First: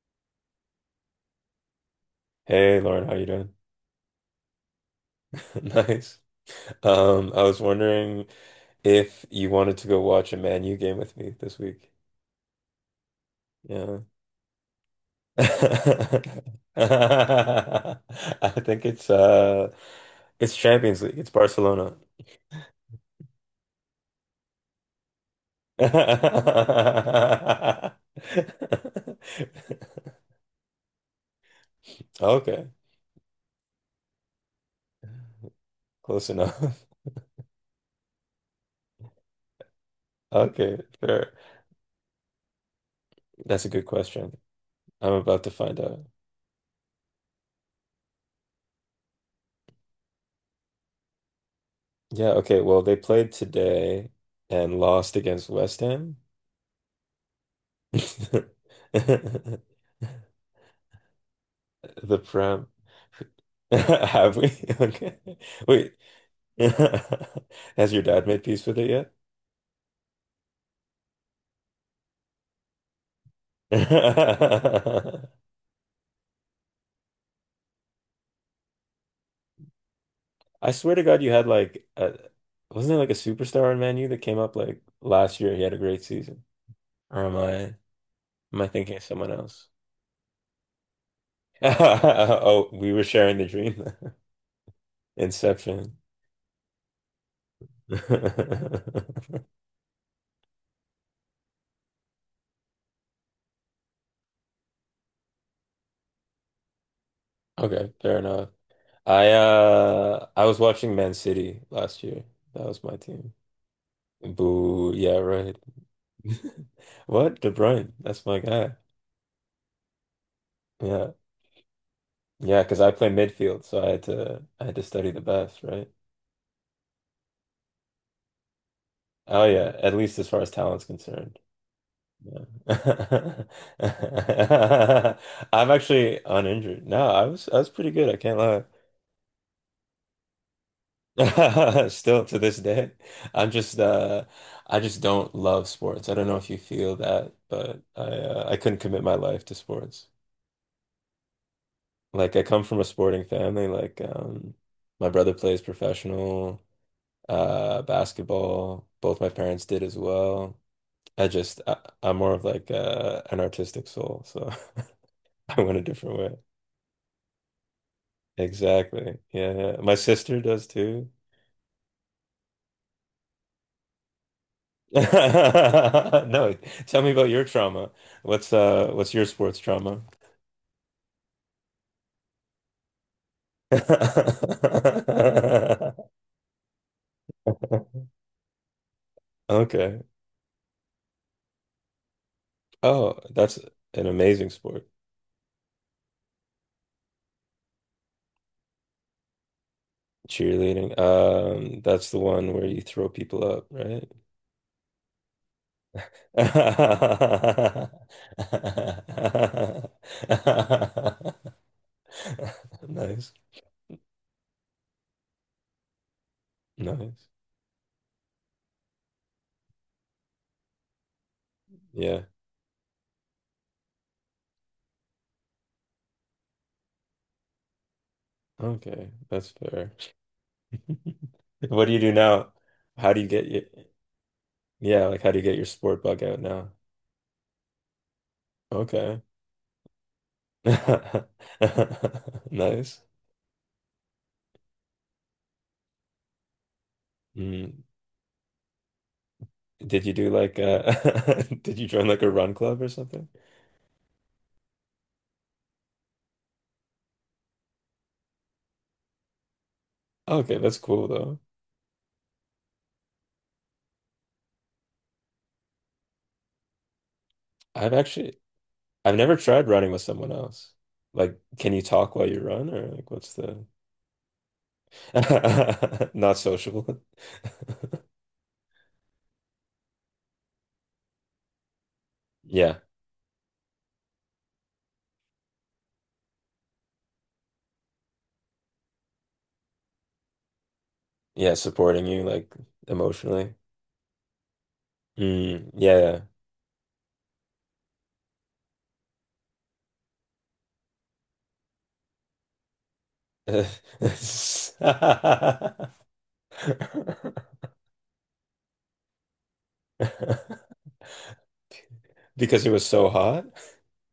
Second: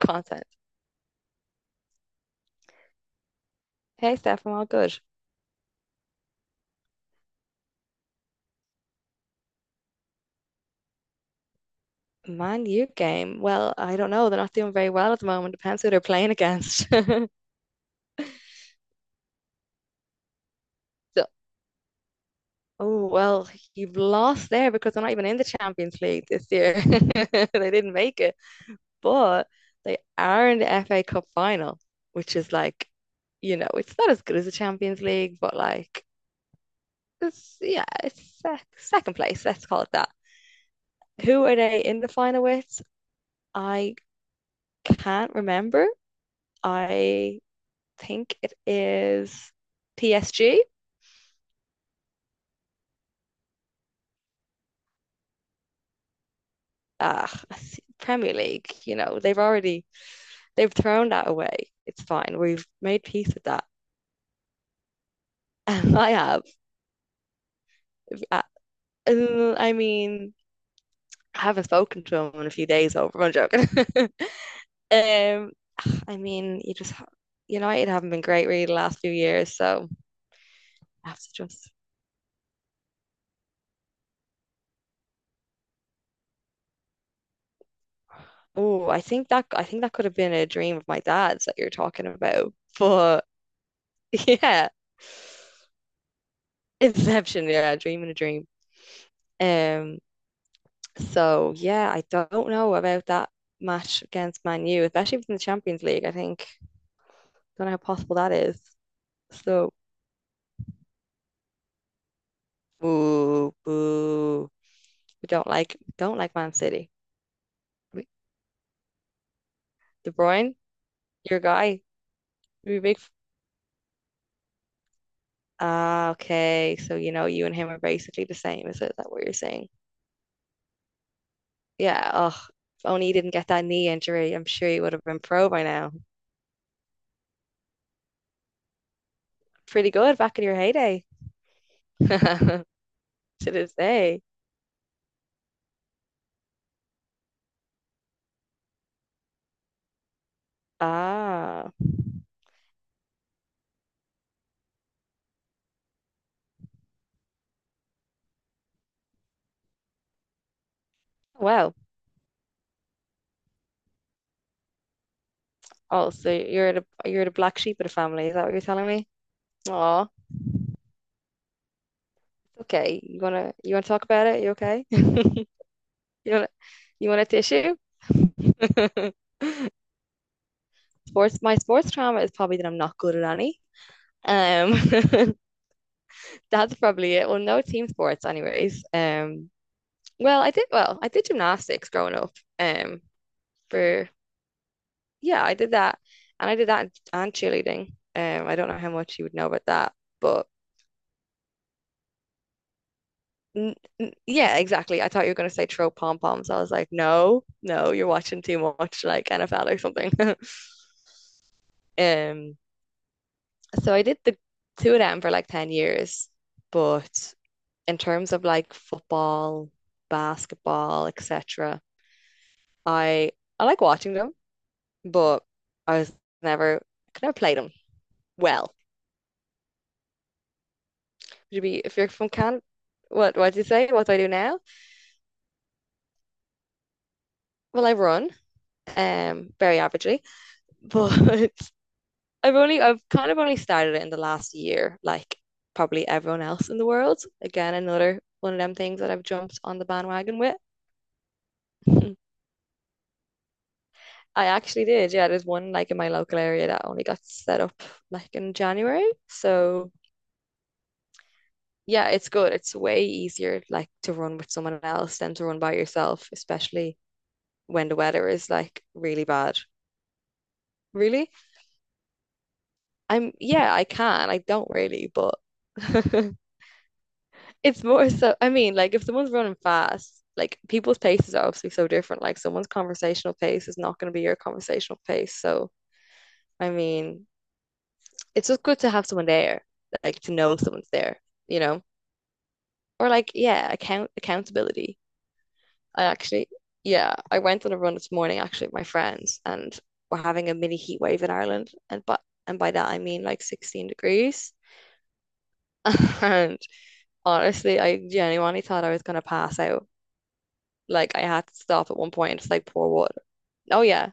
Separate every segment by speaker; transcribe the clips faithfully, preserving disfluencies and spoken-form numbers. Speaker 1: Content.
Speaker 2: Hey Lauren, how you doing?
Speaker 1: Hey Steph, I'm all good.
Speaker 2: Nice. Um, I was wondering if you wanted to go watch a Man U game with me this week.
Speaker 1: Man U game. Well, I
Speaker 2: Yeah.
Speaker 1: don't know. They're not doing very well at the moment. Depends who they're playing against.
Speaker 2: I think it's uh it's Champions League.
Speaker 1: So,
Speaker 2: It's Barcelona.
Speaker 1: oh well, you've lost there because they're not even in the Champions League this year. They didn't make it, but they are in the F A Cup final, which is
Speaker 2: Okay,
Speaker 1: like, you know, it's not as good as the Champions League, but like,
Speaker 2: close enough.
Speaker 1: it's yeah, it's sec second place. Let's call it that.
Speaker 2: Okay, fair.
Speaker 1: Who are they in the final with?
Speaker 2: That's a good
Speaker 1: I
Speaker 2: question. I'm
Speaker 1: can't
Speaker 2: about to find
Speaker 1: remember.
Speaker 2: out.
Speaker 1: I think it is P S G.
Speaker 2: Yeah, okay. Well, they played today and lost against West Ham.
Speaker 1: Ah, Premier League, you know, they've
Speaker 2: The
Speaker 1: already they've thrown that away. It's fine.
Speaker 2: prom.
Speaker 1: We've made peace with that.
Speaker 2: Have we? Okay. Wait.
Speaker 1: I have.
Speaker 2: Has your dad
Speaker 1: I,
Speaker 2: made peace with it yet?
Speaker 1: I mean, I haven't spoken to him in a few days over. I'm joking. um, I mean, you just United haven't been great really the last few years, so
Speaker 2: I swear to
Speaker 1: I have
Speaker 2: God, you
Speaker 1: to
Speaker 2: had
Speaker 1: just.
Speaker 2: like a, wasn't there like a superstar on Man U that came up like last year? He had a great season. Or am I am I
Speaker 1: Oh,
Speaker 2: thinking
Speaker 1: I
Speaker 2: of
Speaker 1: think
Speaker 2: someone
Speaker 1: that I
Speaker 2: else?
Speaker 1: think that could have been a dream of my dad's that you're talking about.
Speaker 2: Oh, we were
Speaker 1: But
Speaker 2: sharing the dream.
Speaker 1: yeah.
Speaker 2: Inception.
Speaker 1: Inception, yeah, dream in a dream. Um, so yeah, I don't know about that match against Man U, especially within the Champions League. I think Don't know how
Speaker 2: Okay,
Speaker 1: possible
Speaker 2: fair
Speaker 1: that
Speaker 2: enough.
Speaker 1: is.
Speaker 2: I
Speaker 1: So
Speaker 2: uh I was watching Man City last year. That was my team.
Speaker 1: boo, boo.
Speaker 2: Boo, yeah,
Speaker 1: We don't
Speaker 2: right.
Speaker 1: like don't like Man City.
Speaker 2: What? De Bruyne,
Speaker 1: We-
Speaker 2: that's my guy.
Speaker 1: De Bruyne,
Speaker 2: Yeah.
Speaker 1: your guy,
Speaker 2: Yeah,
Speaker 1: we
Speaker 2: because I
Speaker 1: big.
Speaker 2: play
Speaker 1: f-
Speaker 2: midfield, so I had to I had to study the best, right?
Speaker 1: Ah, okay. So you know you and him are basically the same. Is that, is that what you're
Speaker 2: Oh
Speaker 1: saying?
Speaker 2: yeah, at least as far as talent's concerned.
Speaker 1: Yeah. Oh, if only you didn't
Speaker 2: Yeah.
Speaker 1: get that knee injury. I'm sure you would have been pro by
Speaker 2: I'm
Speaker 1: now.
Speaker 2: actually uninjured. No, I was I was pretty good, I can't lie.
Speaker 1: Pretty good back in your heyday.
Speaker 2: Still to this day. I'm
Speaker 1: To this
Speaker 2: just
Speaker 1: day.
Speaker 2: uh I just don't love sports. I don't know if you feel that, but I uh, I couldn't commit my life to sports.
Speaker 1: Ah,
Speaker 2: Like I come from a sporting family. Like um, my brother plays professional uh, basketball. Both my parents did as well. I just
Speaker 1: well.
Speaker 2: I, I'm more of like uh, an artistic soul, so I went a
Speaker 1: Oh,
Speaker 2: different
Speaker 1: so
Speaker 2: way.
Speaker 1: you're the you're the black sheep of the family. Is that what you're telling me?
Speaker 2: Exactly. Yeah, yeah. My
Speaker 1: Oh,
Speaker 2: sister does too.
Speaker 1: okay. You wanna you wanna talk about it? You okay? You want
Speaker 2: No, tell
Speaker 1: you
Speaker 2: me
Speaker 1: want a
Speaker 2: about your
Speaker 1: tissue?
Speaker 2: trauma. What's uh what's your sports trauma?
Speaker 1: Sports. My sports trauma is probably that I'm not good at any. Um, that's probably it. Well, no team sports, anyways. Um,
Speaker 2: Okay.
Speaker 1: well, I did well. I did gymnastics growing up. Um,
Speaker 2: Oh, that's an
Speaker 1: for
Speaker 2: amazing sport.
Speaker 1: Yeah, I did that, and I did that and cheerleading. Um, I don't know how much you would know about that, but.
Speaker 2: Cheerleading. Um, that's the one where you throw people up,
Speaker 1: N
Speaker 2: right?
Speaker 1: n- yeah, exactly. I thought you were going to say throw pom poms. I was like, no, no, you're watching too much like N F L or something. Um,
Speaker 2: Nice.
Speaker 1: so I did the two of them for like ten years.
Speaker 2: Nice.
Speaker 1: But in terms of like football, basketball, et cetera,
Speaker 2: Yeah.
Speaker 1: I I like watching them, but I was never could never play them well.
Speaker 2: Okay. That's fair.
Speaker 1: Would be
Speaker 2: What do
Speaker 1: if
Speaker 2: you
Speaker 1: you're
Speaker 2: do
Speaker 1: from
Speaker 2: now?
Speaker 1: Canada,
Speaker 2: How do you
Speaker 1: what
Speaker 2: get
Speaker 1: what do
Speaker 2: your,
Speaker 1: you say? What do I do now?
Speaker 2: Yeah, like how do you get your sport bug out now?
Speaker 1: Well, I run,
Speaker 2: Okay.
Speaker 1: um, very averagely, but I've only
Speaker 2: Nice.
Speaker 1: I've kind of only started it in the last year, like probably everyone else in the world. Again,
Speaker 2: Mm.
Speaker 1: another one of them things that I've jumped on the
Speaker 2: Did you do
Speaker 1: bandwagon
Speaker 2: like uh did you join
Speaker 1: with.
Speaker 2: like a run club or something?
Speaker 1: I actually did, yeah. There's one like in my local area that only got set up like in January. So
Speaker 2: Okay, that's cool though.
Speaker 1: yeah, it's good. It's way easier like to run with someone else than to run by yourself, especially when
Speaker 2: I've
Speaker 1: the weather
Speaker 2: actually
Speaker 1: is like
Speaker 2: I've
Speaker 1: really
Speaker 2: never
Speaker 1: bad.
Speaker 2: tried running with someone else.
Speaker 1: Really?
Speaker 2: Like, can you talk while you run, or like,
Speaker 1: I'm
Speaker 2: what's the
Speaker 1: Yeah, I can. I don't really, but
Speaker 2: Not sociable?
Speaker 1: It's more so, I mean, like if someone's running fast, like people's paces are obviously so different. Like someone's
Speaker 2: Yeah,
Speaker 1: conversational pace is not going to be your conversational pace. So, I mean, it's just good to have someone there, like to know someone's there,
Speaker 2: yeah,
Speaker 1: you know?
Speaker 2: supporting you like
Speaker 1: Or like,
Speaker 2: emotionally.
Speaker 1: yeah, account accountability.
Speaker 2: Mm,
Speaker 1: I
Speaker 2: yeah,
Speaker 1: actually, yeah, I went on a run this morning actually with my friends and we're having a mini heat wave in Ireland. And but and by that I mean like
Speaker 2: yeah.
Speaker 1: sixteen degrees. And honestly, I genuinely thought I was gonna pass out. Like I had to stop at one point and just
Speaker 2: Because
Speaker 1: like
Speaker 2: it was
Speaker 1: pour
Speaker 2: so
Speaker 1: water.
Speaker 2: hot.
Speaker 1: Oh yeah,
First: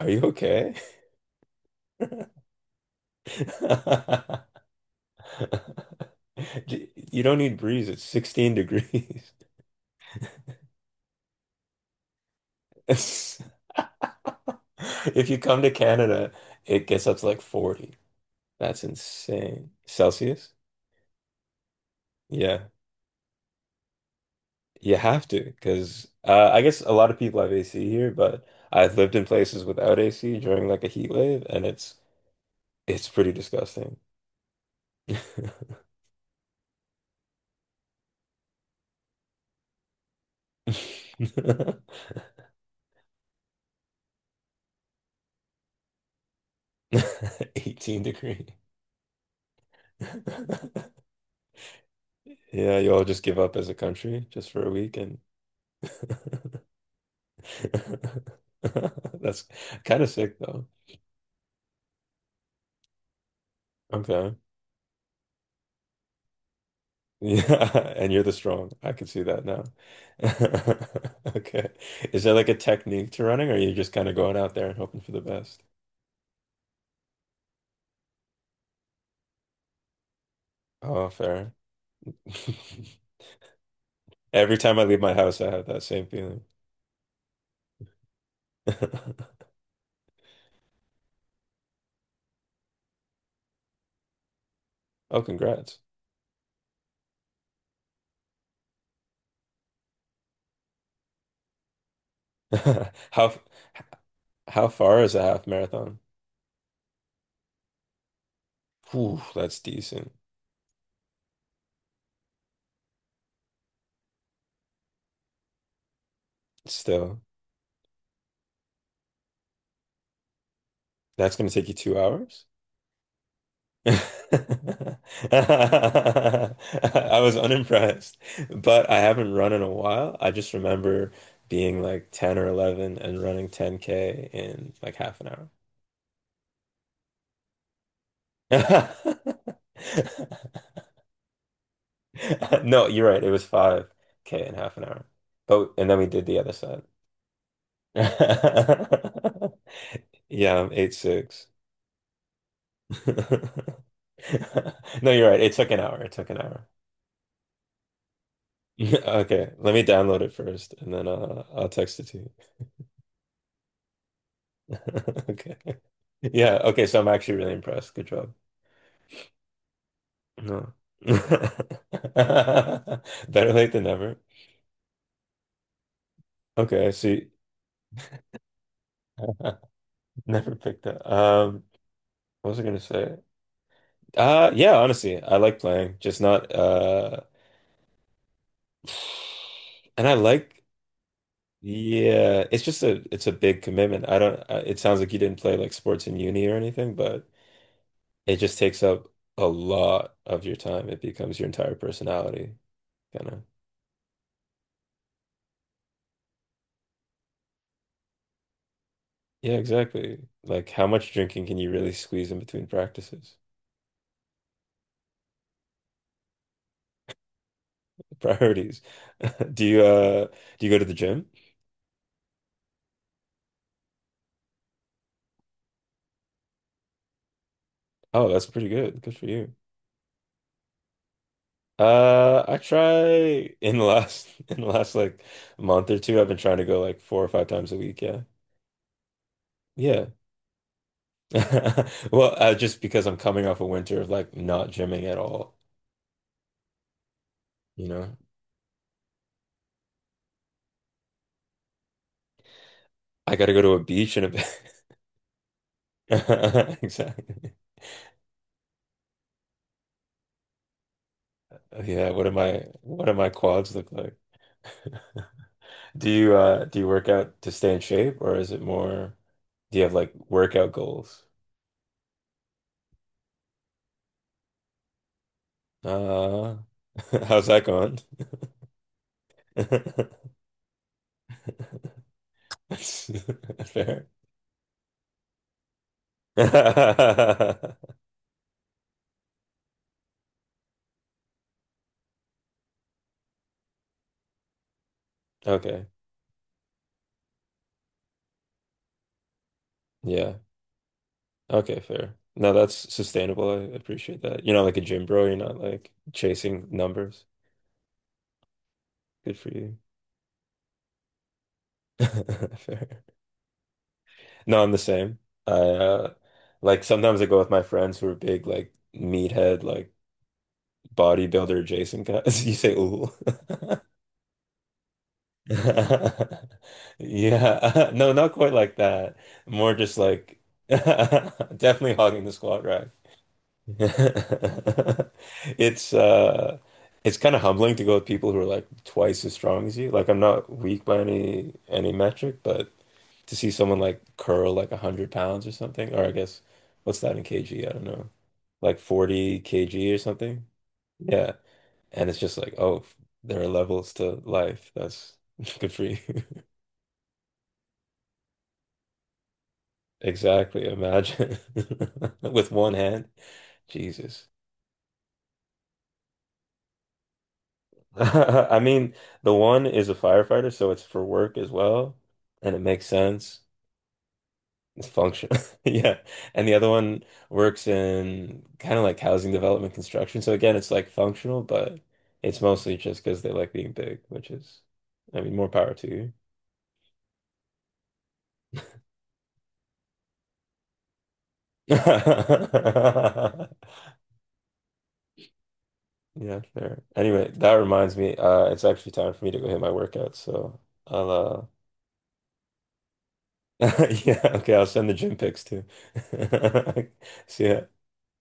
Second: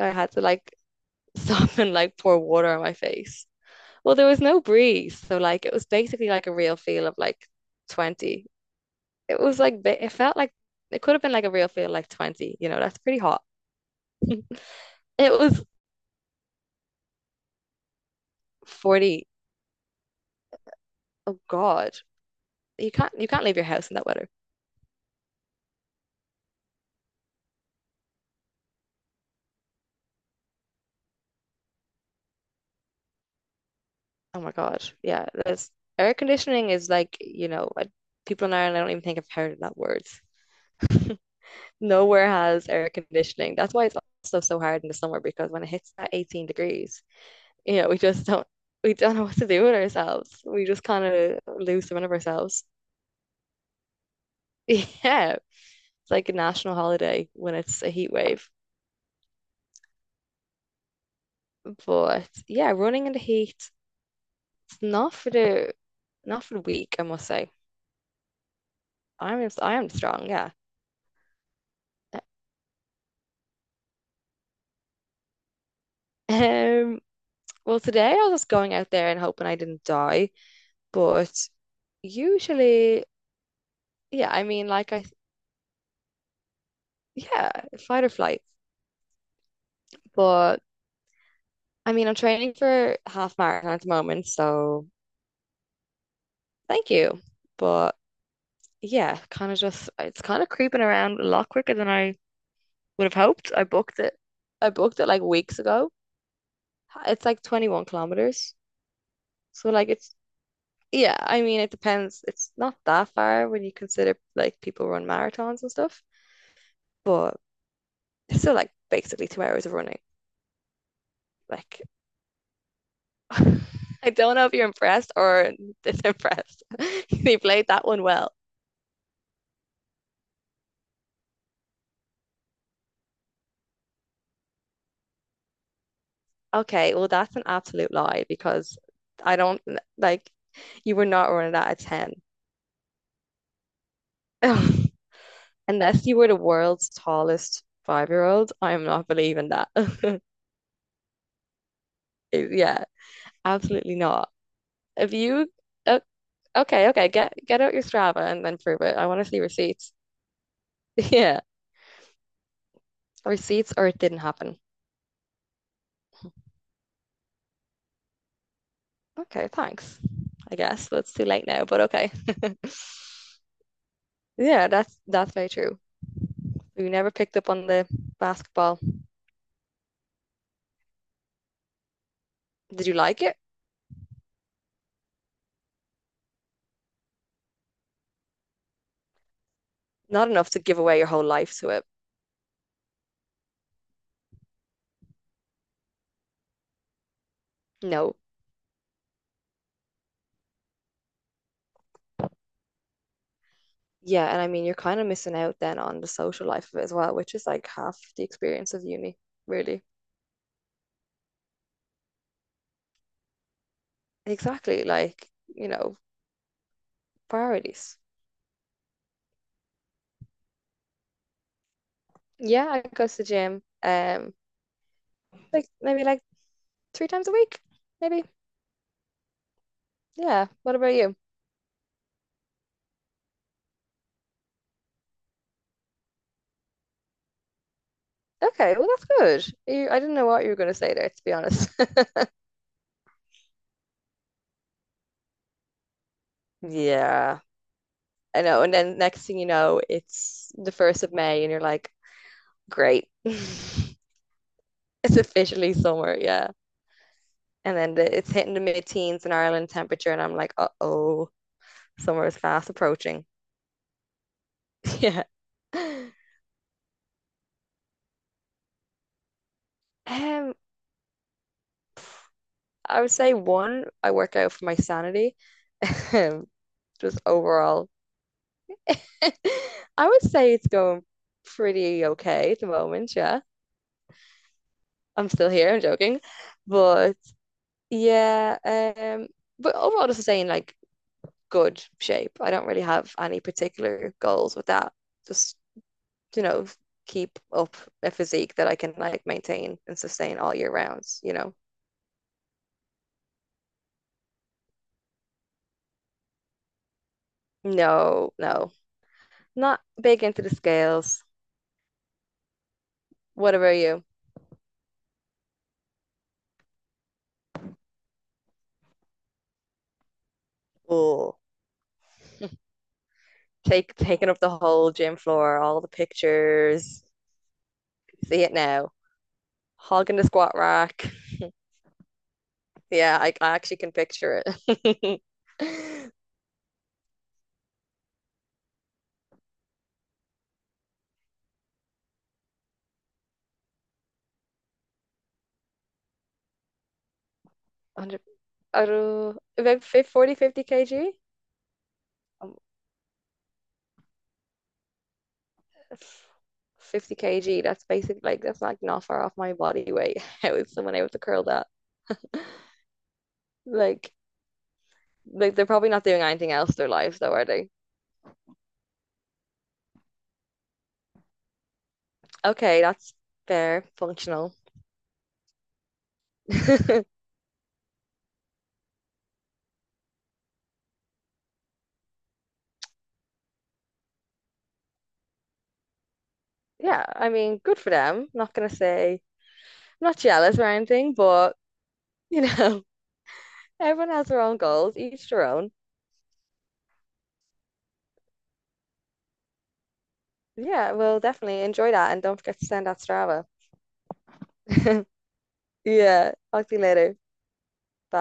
Speaker 1: I
Speaker 2: Are you
Speaker 1: had to
Speaker 2: okay?
Speaker 1: like stop and like pour water on my face. Well, there was no breeze, so like it was basically like a real
Speaker 2: D-
Speaker 1: feel of
Speaker 2: You don't
Speaker 1: like
Speaker 2: need breeze. It's
Speaker 1: twenty.
Speaker 2: sixteen degrees.
Speaker 1: It was like ba- it felt like it could have been like a real feel like twenty, you know, that's pretty hot.
Speaker 2: If
Speaker 1: It
Speaker 2: you come
Speaker 1: was
Speaker 2: to Canada, it gets up to like forty. That's
Speaker 1: forty.
Speaker 2: insane. Celsius?
Speaker 1: Oh God.
Speaker 2: Yeah.
Speaker 1: You can't you can't leave your house in that weather.
Speaker 2: You have to, because uh, I guess a lot of people have A C here, but I've lived in places without A C during like a heat wave, and it's it's pretty disgusting.
Speaker 1: Oh my God. Yeah, there's air conditioning is like, you know, I, people in Ireland I don't even think I've heard of that word. Nowhere has air conditioning. That's why it's also so hard in the summer because when it hits that eighteen degrees, you know, we
Speaker 2: eighteen
Speaker 1: just
Speaker 2: degree.
Speaker 1: don't we don't know what to do with ourselves. We just kind of lose the run of ourselves.
Speaker 2: Yeah, you all just give up as a country just for a week and
Speaker 1: Yeah. It's like a national holiday when it's a heat wave.
Speaker 2: that's kind of sick though.
Speaker 1: But yeah, running in the heat,
Speaker 2: Okay.
Speaker 1: it's not for the not for the weak, I must say.
Speaker 2: Yeah, and you're the strong. I can see that
Speaker 1: I'm
Speaker 2: now.
Speaker 1: I am strong, yeah.
Speaker 2: Okay. Is there like a technique to running, or are you just kind of going out there and hoping for the best?
Speaker 1: Um, well, today I was just going out there and hoping I didn't die,
Speaker 2: Oh,
Speaker 1: but
Speaker 2: fair.
Speaker 1: usually, yeah, I
Speaker 2: Every
Speaker 1: mean,
Speaker 2: time I
Speaker 1: like
Speaker 2: leave
Speaker 1: I
Speaker 2: my house, I have that same feeling.
Speaker 1: yeah, fight or flight. But I mean, I'm training for half marathon at the moment, so
Speaker 2: Oh, congrats.
Speaker 1: thank you. But yeah, kind of just it's kind of creeping around a lot quicker than I would have
Speaker 2: How
Speaker 1: hoped. I booked it.
Speaker 2: how
Speaker 1: I booked
Speaker 2: far
Speaker 1: it
Speaker 2: is a
Speaker 1: like
Speaker 2: half
Speaker 1: weeks ago.
Speaker 2: marathon?
Speaker 1: It's like twenty-one kilometers.
Speaker 2: Ooh, that's
Speaker 1: So like
Speaker 2: decent.
Speaker 1: it's yeah, I mean it depends. It's not that far when you consider like people run marathons and stuff,
Speaker 2: Still,
Speaker 1: but it's still like basically two hours of running.
Speaker 2: that's gonna take you
Speaker 1: Like
Speaker 2: two hours?
Speaker 1: I don't know if you're
Speaker 2: I
Speaker 1: impressed or disimpressed.
Speaker 2: was
Speaker 1: You played that one
Speaker 2: unimpressed,
Speaker 1: well.
Speaker 2: but I haven't run in a while. I just remember being like ten or eleven and running ten K in like half an hour.
Speaker 1: Okay, well, that's an absolute lie because I don't like you were not running that at ten.
Speaker 2: No, you're right. It was five K in half an hour. But and then
Speaker 1: Unless
Speaker 2: we
Speaker 1: you
Speaker 2: did
Speaker 1: were the
Speaker 2: the other side.
Speaker 1: world's tallest five-year-old, I am not believing that.
Speaker 2: Yeah, I'm eight'six".
Speaker 1: Yeah, absolutely not.
Speaker 2: No,
Speaker 1: If
Speaker 2: you're right.
Speaker 1: you,
Speaker 2: It took an
Speaker 1: uh,
Speaker 2: hour. It took an hour.
Speaker 1: okay, okay, get get out your Strava and then prove it. I want to see
Speaker 2: Okay, let me
Speaker 1: receipts.
Speaker 2: download it first and then
Speaker 1: Yeah,
Speaker 2: uh, I'll text it to you.
Speaker 1: receipts or it didn't happen.
Speaker 2: Okay. Yeah, okay, so I'm actually really impressed. Good job.
Speaker 1: Okay, thanks. I
Speaker 2: No.
Speaker 1: guess that's too late now,
Speaker 2: Better
Speaker 1: but okay.
Speaker 2: late than never.
Speaker 1: Yeah, that's that's very true.
Speaker 2: Okay,
Speaker 1: You
Speaker 2: I
Speaker 1: never
Speaker 2: see.
Speaker 1: picked up on the basketball.
Speaker 2: Never picked up. Um, what was I gonna
Speaker 1: Did you
Speaker 2: say?
Speaker 1: like it?
Speaker 2: Uh yeah, honestly, I like playing, just not uh and I
Speaker 1: Not enough
Speaker 2: like
Speaker 1: to give away your whole life to it.
Speaker 2: yeah, it's just a it's a big commitment. I don't I, It sounds like you didn't play like sports in uni or anything, but
Speaker 1: No.
Speaker 2: it just takes up a lot of your time. It becomes your entire personality, kind of.
Speaker 1: Yeah, and I mean you're kind of missing out then on the social life of it as well, which is like half the experience of uni,
Speaker 2: Yeah,
Speaker 1: really.
Speaker 2: exactly. Like, how much drinking can you really squeeze in between practices?
Speaker 1: Exactly, like, you know, priorities.
Speaker 2: Priorities. Do you uh do you go to the gym?
Speaker 1: Yeah, I go to the gym, um, like maybe like three times a week, maybe.
Speaker 2: Oh, that's pretty good. Good for you.
Speaker 1: Yeah. What about you?
Speaker 2: Uh, I try in the last in the last like month or two, I've been trying to go like four or five times a week. Yeah.
Speaker 1: Okay, well that's good. You, I
Speaker 2: Yeah.
Speaker 1: didn't know what you were going to say there, to be honest.
Speaker 2: Well, uh, just because I'm coming off a winter of like not gymming at all,
Speaker 1: Yeah.
Speaker 2: you know.
Speaker 1: I know. And then next thing you know, it's the first of May, and you're like, great,
Speaker 2: I gotta go to a
Speaker 1: it's
Speaker 2: beach in a bit.
Speaker 1: officially summer. Yeah.
Speaker 2: Exactly.
Speaker 1: And then the, it's hitting the mid-teens in Ireland temperature, and I'm like, uh-oh,
Speaker 2: Oh, yeah,
Speaker 1: summer
Speaker 2: what am
Speaker 1: is
Speaker 2: my
Speaker 1: fast
Speaker 2: what do
Speaker 1: approaching.
Speaker 2: my quads look like?
Speaker 1: Yeah.
Speaker 2: Do you uh do you work out to stay in shape or is it more do you have like
Speaker 1: Um,
Speaker 2: workout goals?
Speaker 1: I would say one, I work out for my sanity.
Speaker 2: Uh
Speaker 1: Just
Speaker 2: how's that
Speaker 1: overall,
Speaker 2: going?
Speaker 1: I would say it's going pretty okay at the moment. Yeah,
Speaker 2: Fair.
Speaker 1: I'm still here. I'm joking, but yeah. Um, but overall, just saying like good shape. I don't really have any particular goals with that. Just,
Speaker 2: Okay.
Speaker 1: you know, keep up a physique that I can like maintain and
Speaker 2: Yeah.
Speaker 1: sustain all year rounds, you know.
Speaker 2: Okay, fair. No, that's sustainable. I appreciate that. You're not like a gym bro, you're not like chasing numbers.
Speaker 1: No, no.
Speaker 2: Good for you.
Speaker 1: Not big into the scales.
Speaker 2: Fair.
Speaker 1: What about you?
Speaker 2: No, I'm the same. I uh Like sometimes I go with my friends who are big like meathead like
Speaker 1: Oh,
Speaker 2: bodybuilder Jason got you say ooh.
Speaker 1: take taking up the whole gym floor, all the pictures.
Speaker 2: Yeah. No, not
Speaker 1: See
Speaker 2: quite
Speaker 1: it
Speaker 2: like
Speaker 1: now.
Speaker 2: that. More just
Speaker 1: Hogging the
Speaker 2: like
Speaker 1: squat rack.
Speaker 2: definitely hogging the squat rack.
Speaker 1: Yeah, I, I actually can picture it.
Speaker 2: It's uh it's kind of humbling to go with people who are like twice as strong as you. Like I'm not weak by any any metric, but to see someone like curl like one hundred pounds or something, or I guess what's that in kg? I don't know.
Speaker 1: one hundred,
Speaker 2: Like
Speaker 1: I don't know,
Speaker 2: 40
Speaker 1: about
Speaker 2: kg or
Speaker 1: fifty, forty,
Speaker 2: something.
Speaker 1: kg.
Speaker 2: Yeah. And it's just like, oh, there are levels to life. That's good for you.
Speaker 1: fifty kilos. That's basically like that's like not far off my body weight. How
Speaker 2: Exactly.
Speaker 1: is someone able to
Speaker 2: Imagine
Speaker 1: curl that?
Speaker 2: with one hand.
Speaker 1: Like,
Speaker 2: Jesus.
Speaker 1: like they're probably not doing anything else in their lives though, are they?
Speaker 2: I mean, the one is a firefighter, so it's for work as well, and it
Speaker 1: Okay,
Speaker 2: makes
Speaker 1: that's
Speaker 2: sense.
Speaker 1: fair, functional.
Speaker 2: It's functional, yeah. And the other one works in kind of like housing development construction. So again, it's like functional, but it's mostly just because they like being big, which is, I mean, more power to
Speaker 1: Yeah, I mean, good for them. Not gonna say I'm not jealous or anything, but you know,
Speaker 2: you.
Speaker 1: everyone has their own goals, each their own.
Speaker 2: Yeah, fair. Anyway, that reminds me, uh, it's actually time for me to go hit my workout, so
Speaker 1: Yeah,
Speaker 2: I'll
Speaker 1: well,
Speaker 2: uh
Speaker 1: definitely enjoy that and don't forget to send that Strava.
Speaker 2: yeah, okay, I'll send the gym pics too.
Speaker 1: Yeah, talk to you later.
Speaker 2: See ya.
Speaker 1: Bye.